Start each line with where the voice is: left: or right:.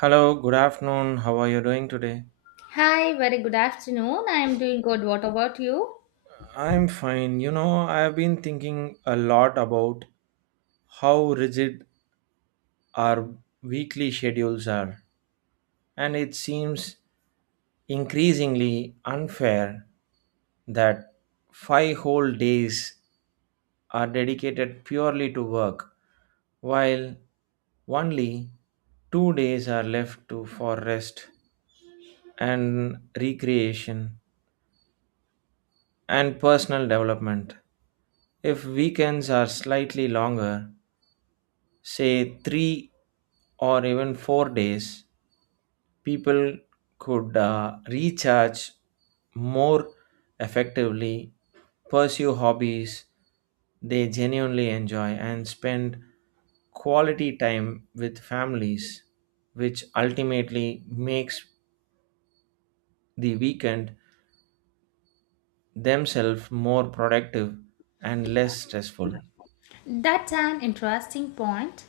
right: Hello, good afternoon. How are you doing today?
left: Hi, very good afternoon. I am doing good. What about you?
right: I'm fine. You know, I've been thinking a lot about how rigid our weekly schedules are, and it seems increasingly unfair that five whole days are dedicated purely to work, while only two days are left to for rest and recreation and personal development. If weekends are slightly longer, say three or even 4 days, people could recharge more effectively, pursue hobbies they genuinely enjoy, and spend quality time with families, which ultimately makes the weekend themselves more productive and less stressful.
left: That's an interesting point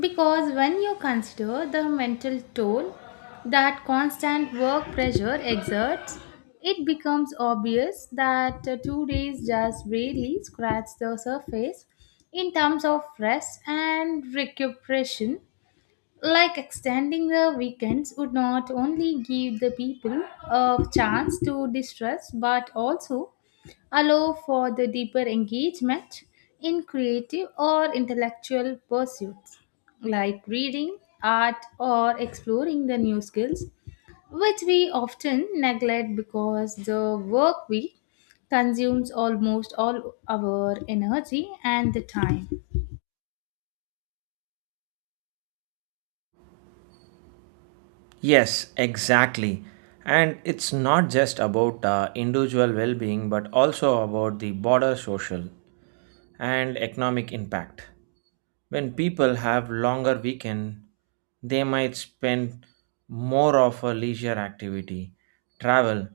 left: because when you consider the mental toll that constant work pressure exerts, it becomes obvious that 2 days just really scratch the surface in terms of rest and recuperation, like extending the weekends would not only give the people a chance to distress but also allow for the deeper engagement in creative or intellectual pursuits like reading, art, or exploring the new skills, which we often neglect because the work week consumes almost all our energy and the time.
right: Yes, exactly. And it's not just about individual well being, but also about the broader social and economic impact. When people have longer weekend, they might spend more of a leisure activity, travel,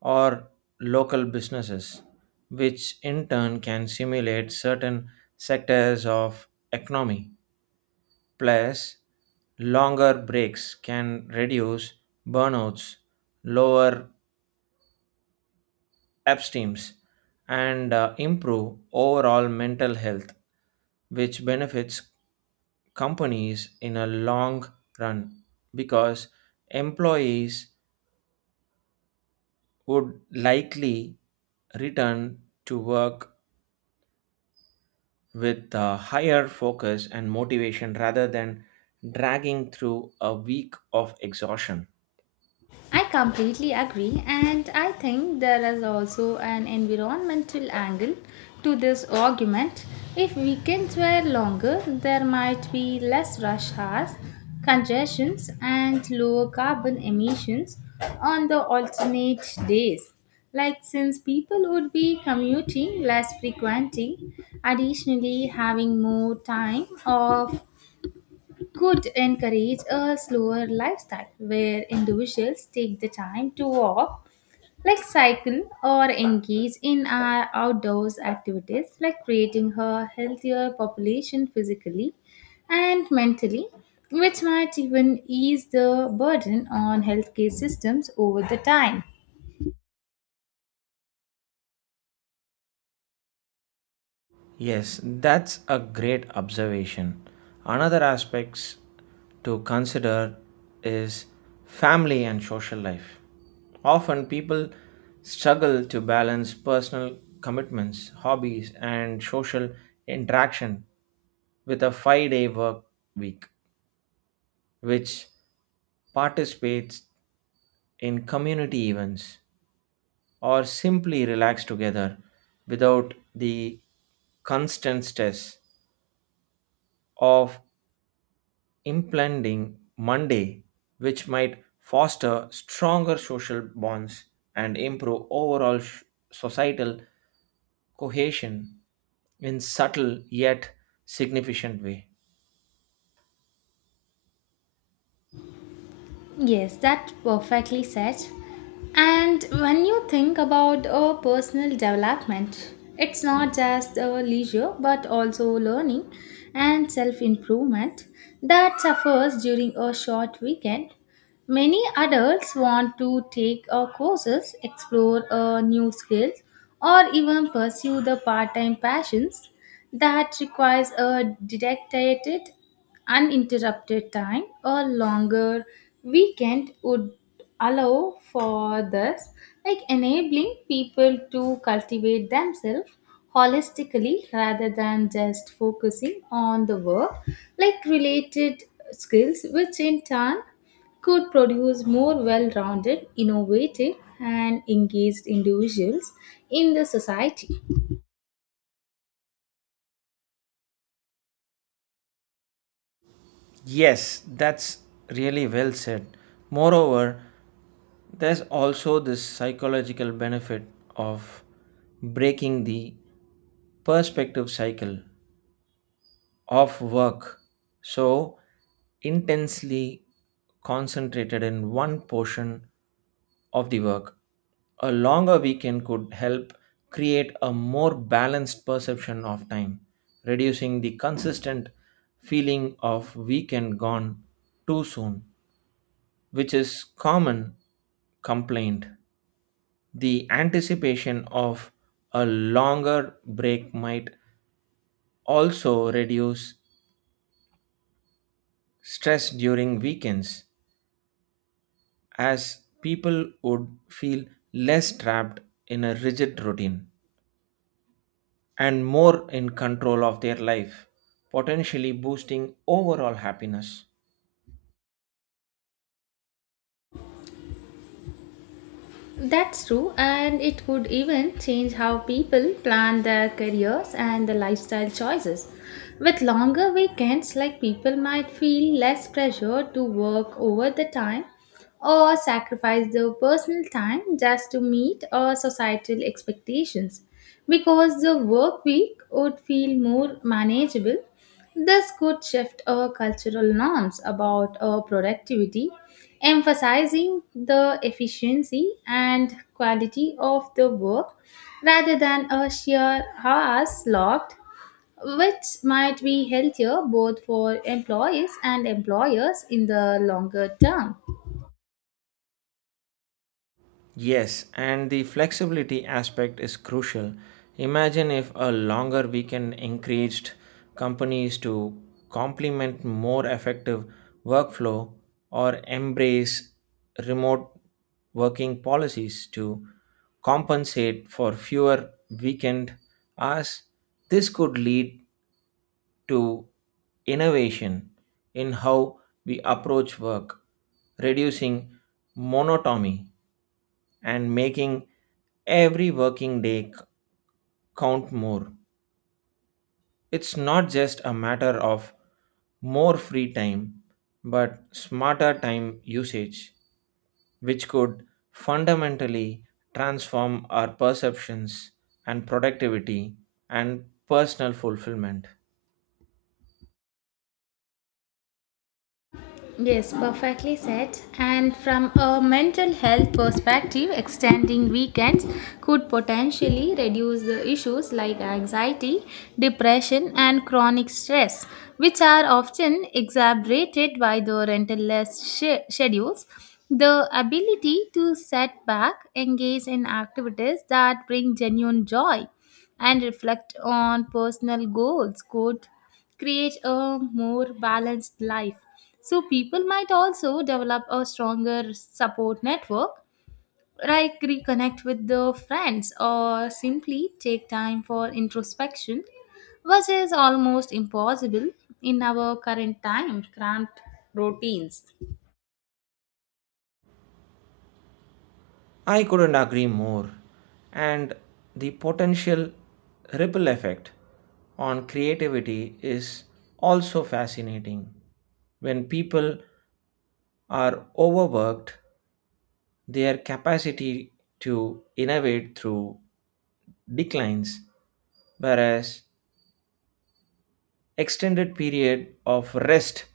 right: or local businesses, which in turn can stimulate certain sectors of economy. Plus, longer breaks can reduce burnouts, lower abstinence, and improve overall mental health, which benefits companies in a long run because employees would likely return to work with a higher focus and motivation rather than dragging through a week of exhaustion.
left: I completely agree, and I think there is also an environmental angle to this argument. If weekends were longer, there might be less rush hours, congestions, and lower carbon emissions on the alternate days. Like, since people would be commuting less frequently, additionally, having more time off could encourage a slower lifestyle where individuals take the time to walk, like cycle, or engage in our outdoors activities, like creating a healthier population physically and mentally, which might even ease the burden on healthcare systems over the time.
right: Yes, that's a great observation. Another aspects to consider is family and social life. Often people struggle to balance personal commitments, hobbies and social interaction with a 5-day work week which participates in community events or simply relax together without the constant stress of Implanting Monday, which might foster stronger social bonds and improve overall societal cohesion in subtle yet significant way.
left: Yes, that perfectly said. And when you think about a personal development, it's not just a leisure but also learning and self improvement that suffers during a short weekend. Many adults want to take courses, explore new skills, or even pursue the part-time passions that requires a dedicated, uninterrupted time. A longer weekend would allow for this, like enabling people to cultivate themselves holistically rather than just focusing on the work, like related skills, which in turn could produce more well rounded, innovative, and engaged individuals in the society.
right: Yes, that's really well said. Moreover, there's also this psychological benefit of breaking the perspective cycle of work so intensely concentrated in one portion of the work. A longer weekend could help create a more balanced perception of time, reducing the consistent feeling of weekend gone too soon, which is common complaint. The anticipation of a longer break might also reduce stress during weekends as people would feel less trapped in a rigid routine and more in control of their life, potentially boosting overall happiness.
left: That's true, and it could even change how people plan their careers and the lifestyle choices. With longer weekends, like people might feel less pressure to work over the time or sacrifice their personal time just to meet our societal expectations because the work week would feel more manageable. This could shift our cultural norms about our productivity, emphasizing the efficiency and quality of the work rather than a sheer hours logged, which might be healthier both for employees and employers in the longer term.
right: Yes, and the flexibility aspect is crucial. Imagine if a longer weekend encouraged companies to complement more effective workflow or embrace remote working policies to compensate for fewer weekend hours. This could lead to innovation in how we approach work, reducing monotony and making every working day count more. It's not just a matter of more free time, but smarter time usage, which could fundamentally transform our perceptions and productivity and personal fulfillment.
left: Yes, perfectly said. And from a mental health perspective, extending weekends could potentially reduce the issues like anxiety, depression, and chronic stress, which are often exacerbated by the rental-less schedules. The ability to set back, engage in activities that bring genuine joy, and reflect on personal goals could create a more balanced life. So, people might also develop a stronger support network, like reconnect with the friends or simply take time for introspection, which is almost impossible in our current time cramped routines.
right: I couldn't agree more. And the potential ripple effect on creativity is also fascinating. When people are overworked, their capacity to innovate through declines, whereas extended period of rest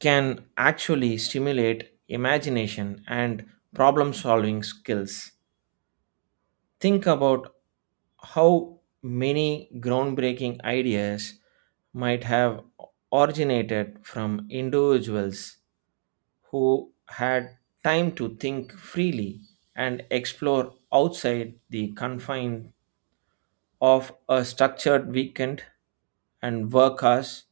right: can actually stimulate imagination and problem solving skills. Think about how many groundbreaking ideas might have originated from individuals who had time to think freely and explore outside the confines of a structured weekend and work hours.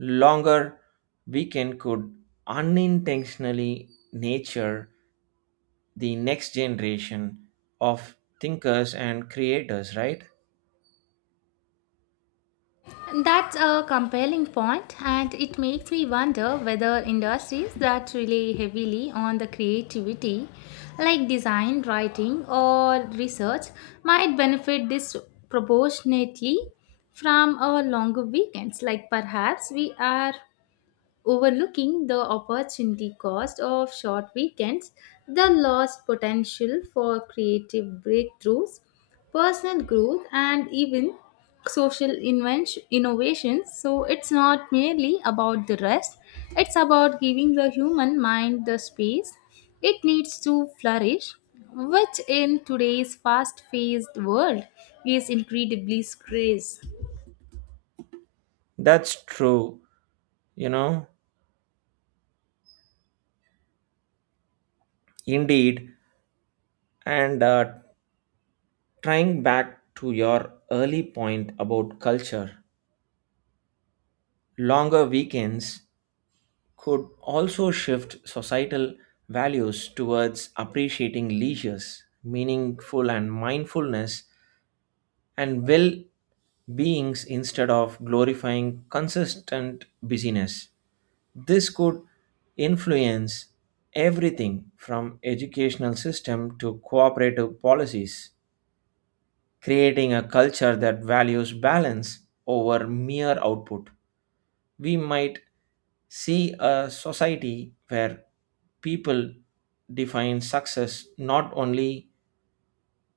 right: Longer weekend could unintentionally nature the next generation of thinkers and creators, right?
left: That's a compelling point, and it makes me wonder whether industries that rely heavily on the creativity, like design, writing, or research, might benefit disproportionately from our longer weekends. Like perhaps we are overlooking the opportunity cost of short weekends, the lost potential for creative breakthroughs, personal growth, and even social invention, innovations. So it's not merely about the rest, it's about giving the human mind the space it needs to flourish, which in today's fast paced world is incredibly scarce.
right: That's true, you know, indeed. And trying back to your early point about culture, longer weekends could also shift societal values towards appreciating leisures, meaningful and mindfulness, and well beings instead of glorifying consistent busyness. This could influence everything from educational system to cooperative policies creating a culture that values balance over mere output. We might see a society where people define success not only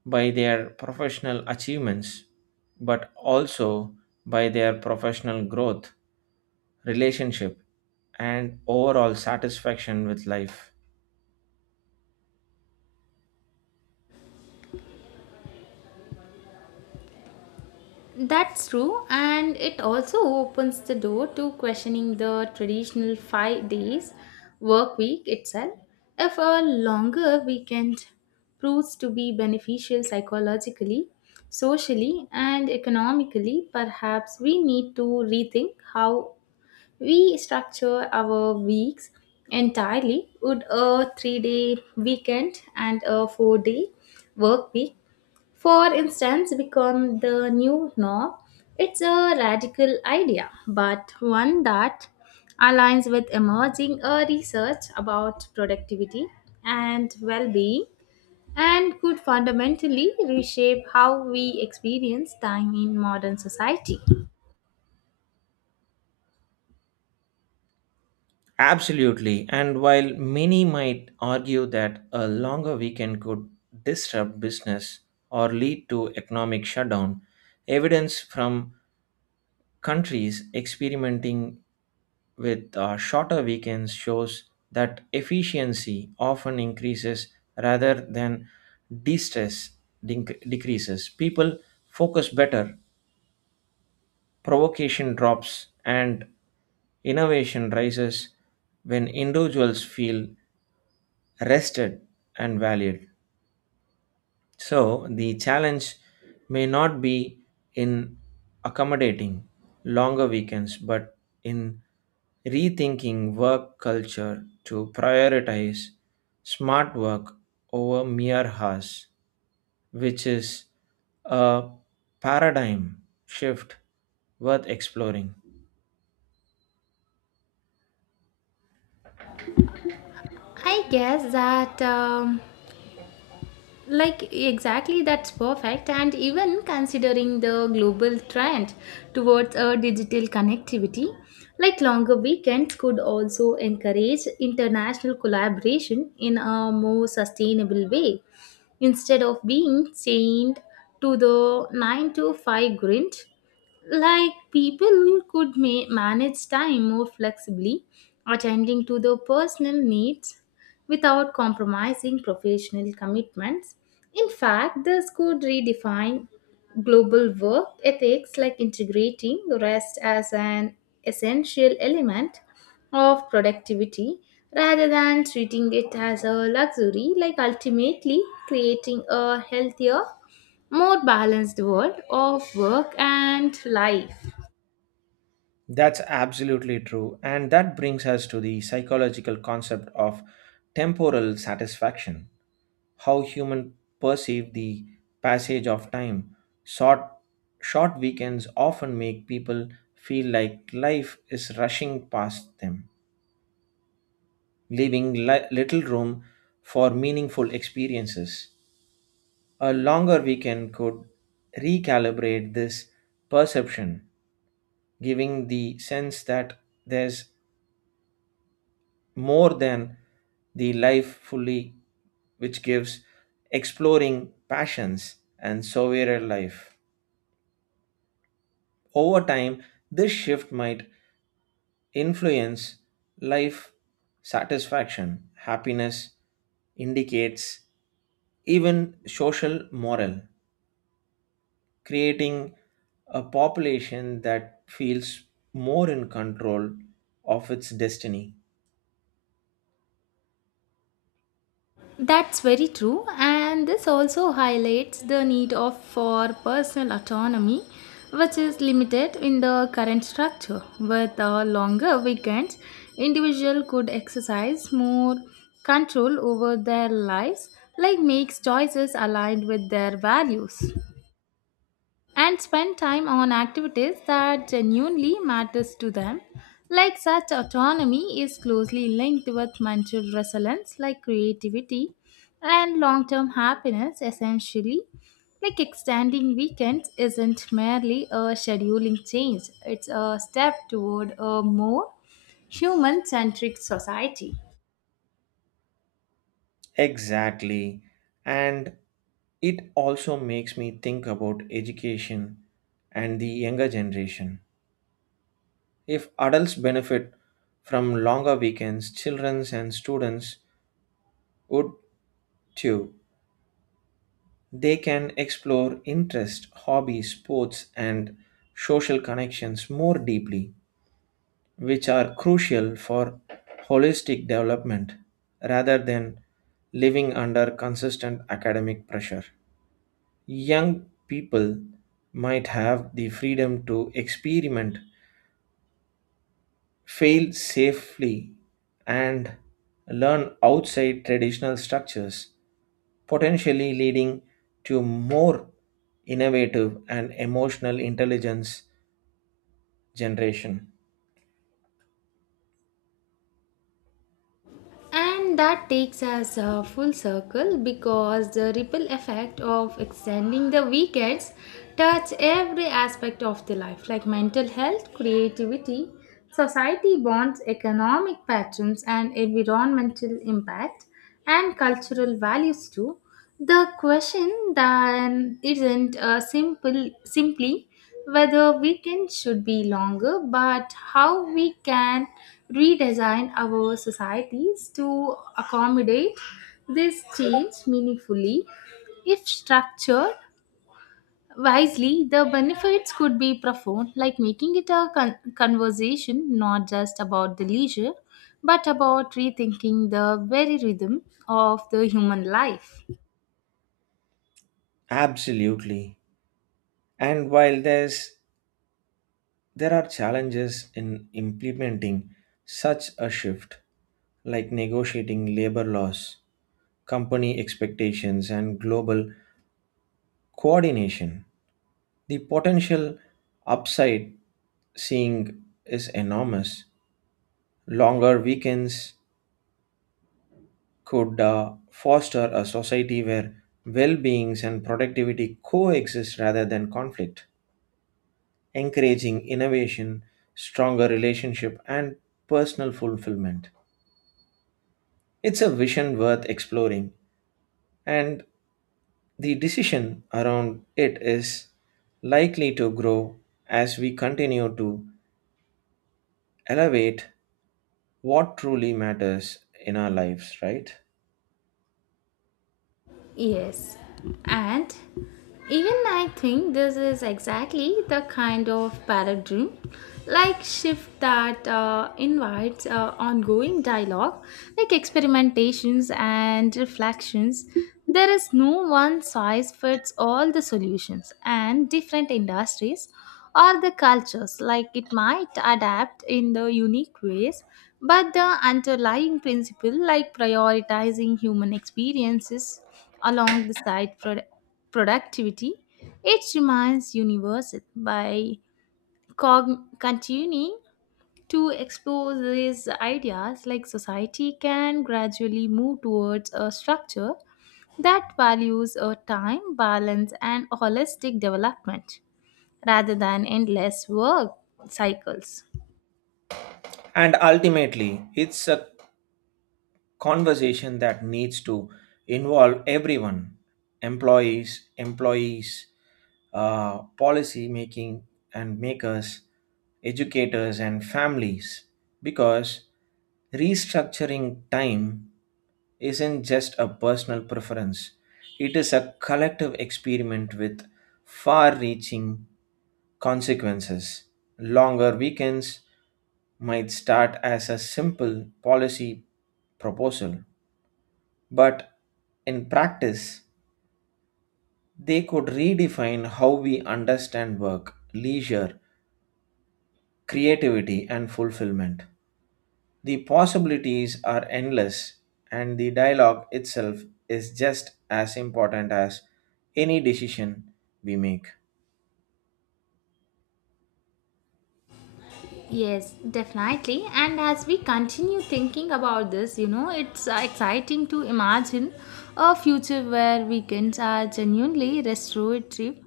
right: by their professional achievements but also by their professional growth, relationship, and overall satisfaction with life.
left: That's true, and it also opens the door to questioning the traditional 5 days work week itself. If a longer weekend proves to be beneficial psychologically, socially, and economically, perhaps we need to rethink how we structure our weeks entirely. Would a 3 day weekend and a 4 day work week, for instance, become the new norm? It's a radical idea, but one that aligns with emerging research about productivity and well being and could fundamentally reshape how we experience time in modern society.
right: Absolutely. And while many might argue that a longer weekend could disrupt business or lead to economic shutdown, evidence from countries experimenting with shorter weekends shows that efficiency often increases rather than de-stress decreases. People focus better, provocation drops, and innovation rises when individuals feel rested and valued. So the challenge may not be in accommodating longer weekends, but in rethinking work culture to prioritize smart work over mere hours, which is a paradigm shift worth exploring.
left: I guess that like exactly that's perfect, and even considering the global trend towards a digital connectivity, like longer weekends could also encourage international collaboration in a more sustainable way instead of being chained to the 9 to 5 grind, like people could manage time more flexibly, attending to their personal needs without compromising professional commitments. In fact, this could redefine global work ethics, like integrating rest as an essential element of productivity rather than treating it as a luxury, like ultimately creating a healthier, more balanced world of work and life.
right: That's absolutely true. And that brings us to the psychological concept of temporal satisfaction how humans perceive the passage of time. Short, Short weekends often make people feel like life is rushing past them, leaving little room for meaningful experiences. A longer weekend could recalibrate this perception, giving the sense that there's more than the life fully, which gives exploring passions and sovereign life. Over time, this shift might influence life satisfaction, happiness, indicates even social moral, creating a population that feels more in control of its destiny.
left: That's very true, and this also highlights the need of for personal autonomy, which is limited in the current structure. With longer weekends, individual could exercise more control over their lives, like makes choices aligned with their values and spend time on activities that genuinely matters to them, like such autonomy is closely linked with mental resilience, like creativity and long-term happiness essentially, like extending weekends isn't merely a scheduling change, it's a step toward a more human-centric society.
right: Exactly. And it also makes me think about education and the younger generation. If adults benefit from longer weekends, children and students would too. They can explore interests, hobbies, sports, and social connections more deeply, which are crucial for holistic development rather than living under consistent academic pressure. Young people might have the freedom to experiment, fail safely, and learn outside traditional structures potentially leading to more innovative and emotional intelligence generation.
left: And that takes us full circle because the ripple effect of extending the weekends touch every aspect of the life, like mental health, creativity, society bonds, economic patterns and environmental impact and cultural values too. The question then isn't simple simply whether weekends should be longer, but how we can redesign our societies to accommodate this change meaningfully. If structured wisely, the benefits could be profound, like making it a conversation not just about the leisure, but about rethinking the very rhythm of the human life.
right: Absolutely. And while there are challenges in implementing such a shift, like negotiating labor laws, company expectations, and global coordination, the potential upside seeing is enormous. Longer weekends, could foster a society where well being and productivity coexist rather than conflict, encouraging innovation, stronger relationship, and personal fulfillment. It's a vision worth exploring, and the decision around it is likely to grow as we continue to elevate what truly matters in our lives, right?
left: Yes, and even I think this is exactly the kind of paradigm, like shift that invites ongoing dialogue, like experimentations and reflections. There is no one size fits all the solutions, and different industries or the cultures, like it might adapt in the unique ways, but the underlying principle, like prioritizing human experiences along the side productivity, it remains universal by continuing to explore these ideas, like society can gradually move towards a structure that values a time balance and holistic development rather than endless work cycles.
right: And ultimately, it's a conversation that needs to involve everyone employees uh, policy making and makers educators and families because restructuring time isn't just a personal preference it is a collective experiment with far reaching consequences longer weekends might start as a simple policy proposal but in practice, they could redefine how we understand work, leisure, creativity, and fulfillment. The possibilities are endless, and the dialogue itself is just as important as any decision we make.
left: Yes, definitely. And as we continue thinking about this, it's exciting to imagine a future where weekends are genuinely restorative,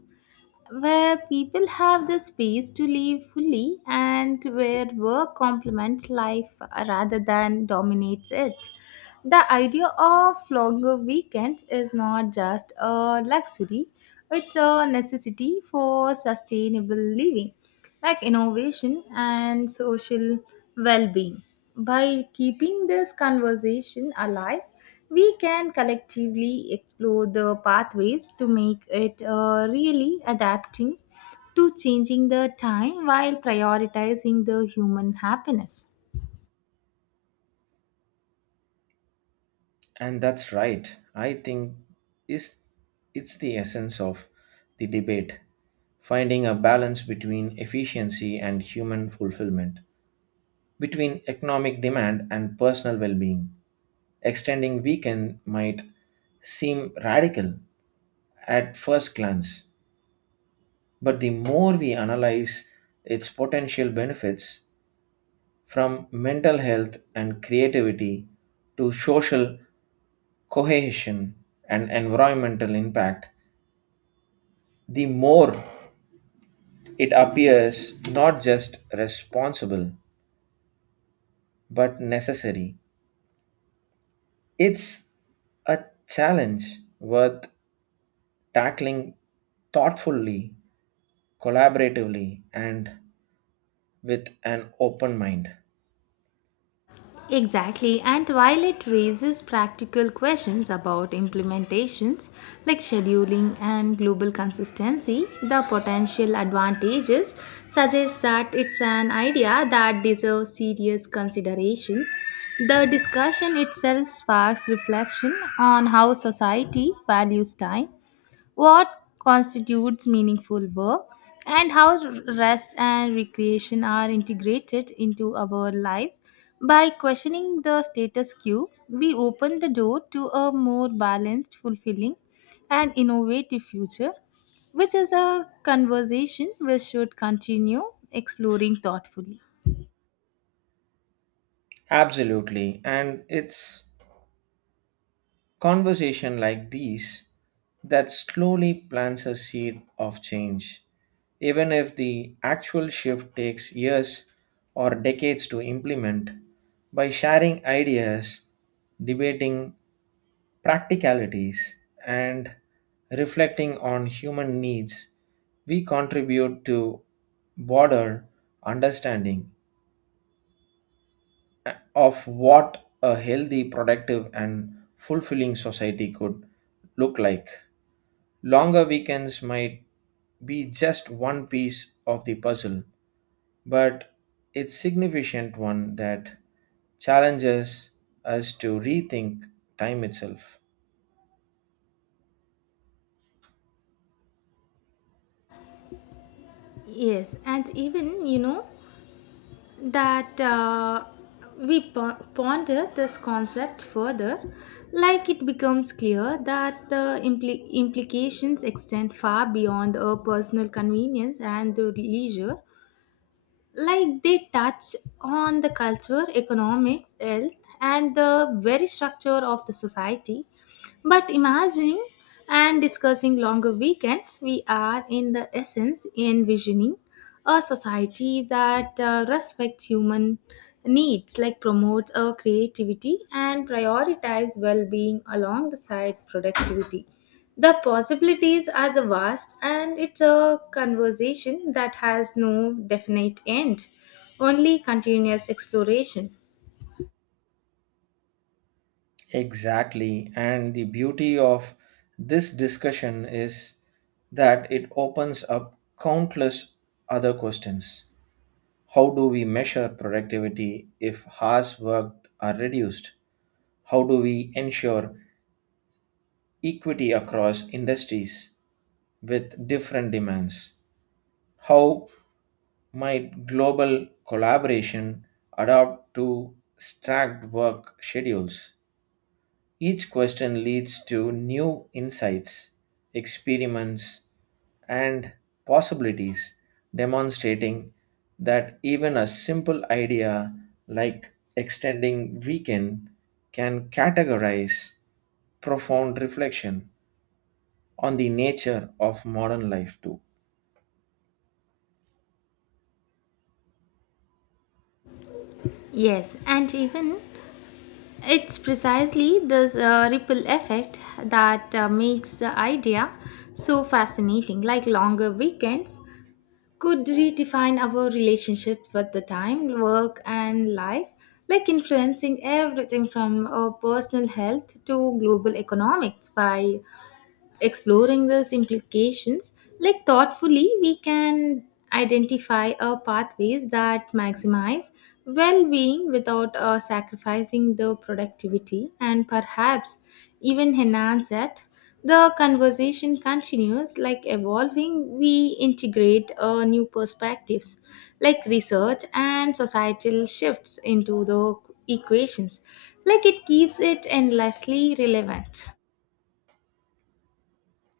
left: where people have the space to live fully, and where work complements life rather than dominates it. The idea of longer weekends is not just a luxury, it's a necessity for sustainable living, like innovation and social well being. By keeping this conversation alive, we can collectively explore the pathways to make it really adapting to changing the time while prioritizing the human happiness.
right: And that's right. I think is it's the essence of the debate, finding a balance between efficiency and human fulfillment. Between economic demand and personal well being. Extending weekend might seem radical at first glance, but the more we analyze its potential benefits from mental health and creativity to social cohesion and environmental impact, the more it appears not just responsible but necessary. It's a challenge worth tackling thoughtfully, collaboratively, and with an open mind.
left: Exactly, and while it raises practical questions about implementations like scheduling and global consistency, the potential advantages suggest that it's an idea that deserves serious considerations. The discussion itself sparks reflection on how society values time, what constitutes meaningful work, and how rest and recreation are integrated into our lives. By questioning the status quo, we open the door to a more balanced, fulfilling, and innovative future, which is a conversation we should continue exploring thoughtfully.
right: Absolutely. And it's Conversation like these that slowly plants a seed of change, even if the actual shift takes years or decades to implement. By sharing ideas, debating practicalities, and reflecting on human needs, we contribute to broader understanding of what a healthy, productive, and fulfilling society could look like. Longer weekends might be just one piece of the puzzle, but it's significant one that challenges us to rethink time itself.
left: Yes, and even that we ponder this concept further, like it becomes clear that the implications extend far beyond our personal convenience and the leisure, like they touch on the culture, economics, health, and the very structure of the society, but imagining and discussing longer weekends, we are in the essence envisioning a society that respects human needs, like promotes our creativity and prioritize well-being alongside productivity. The possibilities are the vast, and it's a conversation that has no definite end, only continuous exploration.
right: Exactly, and the beauty of this discussion is that it opens up countless other questions How do we measure productivity if hours worked are reduced? How do we ensure equity across industries with different demands? How might global collaboration adapt to stacked work schedules? Each question leads to new insights, experiments, and possibilities, demonstrating that even a simple idea like extending weekend can categorize profound reflection on the nature of modern life too.
left: Yes, and even it's precisely this ripple effect that makes the idea so fascinating. Like longer weekends could redefine our relationship with the time, work, and life, like influencing everything from our personal health to global economics by exploring these implications, like thoughtfully, we can identify our pathways that maximize well being without sacrificing the productivity and perhaps even enhance it. The conversation continues like evolving, we integrate new perspectives like research and societal shifts into the equations, like it keeps it endlessly relevant.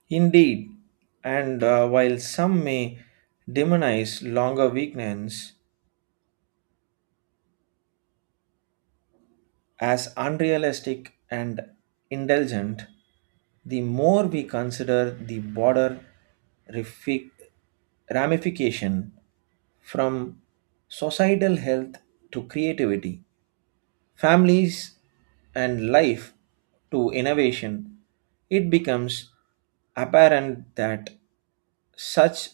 right: Indeed, and while some may demonize longer weekends, as unrealistic and indulgent, the more we consider the broader refi- ramification from societal health to creativity, families and life to innovation, it becomes apparent that such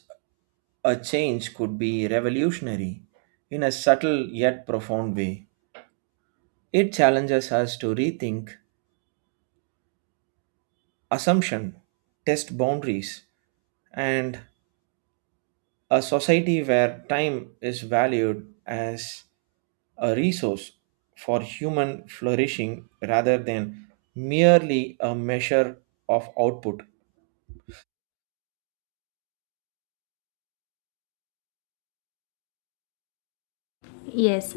right: a change could be revolutionary in a subtle yet profound way. It challenges us to rethink assumption, test boundaries, and a society where time is valued as a resource for human flourishing rather than merely a measure of output.
left: Yes,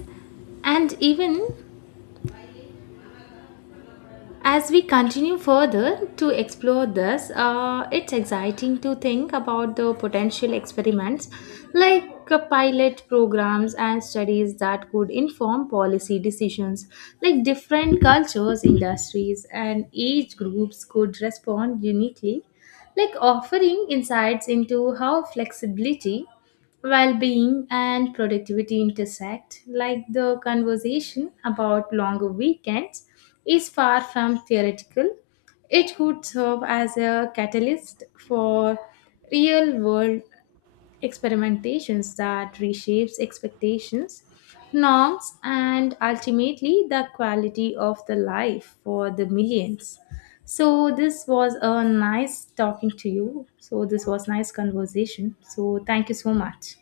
left: and even as we continue further to explore this, it's exciting to think about the potential experiments like pilot programs and studies that could inform policy decisions. Like different cultures, industries, and age groups could respond uniquely, like offering insights into how flexibility, well-being and productivity intersect, like the conversation about longer weekends is far from theoretical, it could serve as a catalyst for real world experimentations that reshapes expectations, norms, and ultimately the quality of the life for the millions. So this was a nice talking to you, so this was nice conversation, so thank you so much.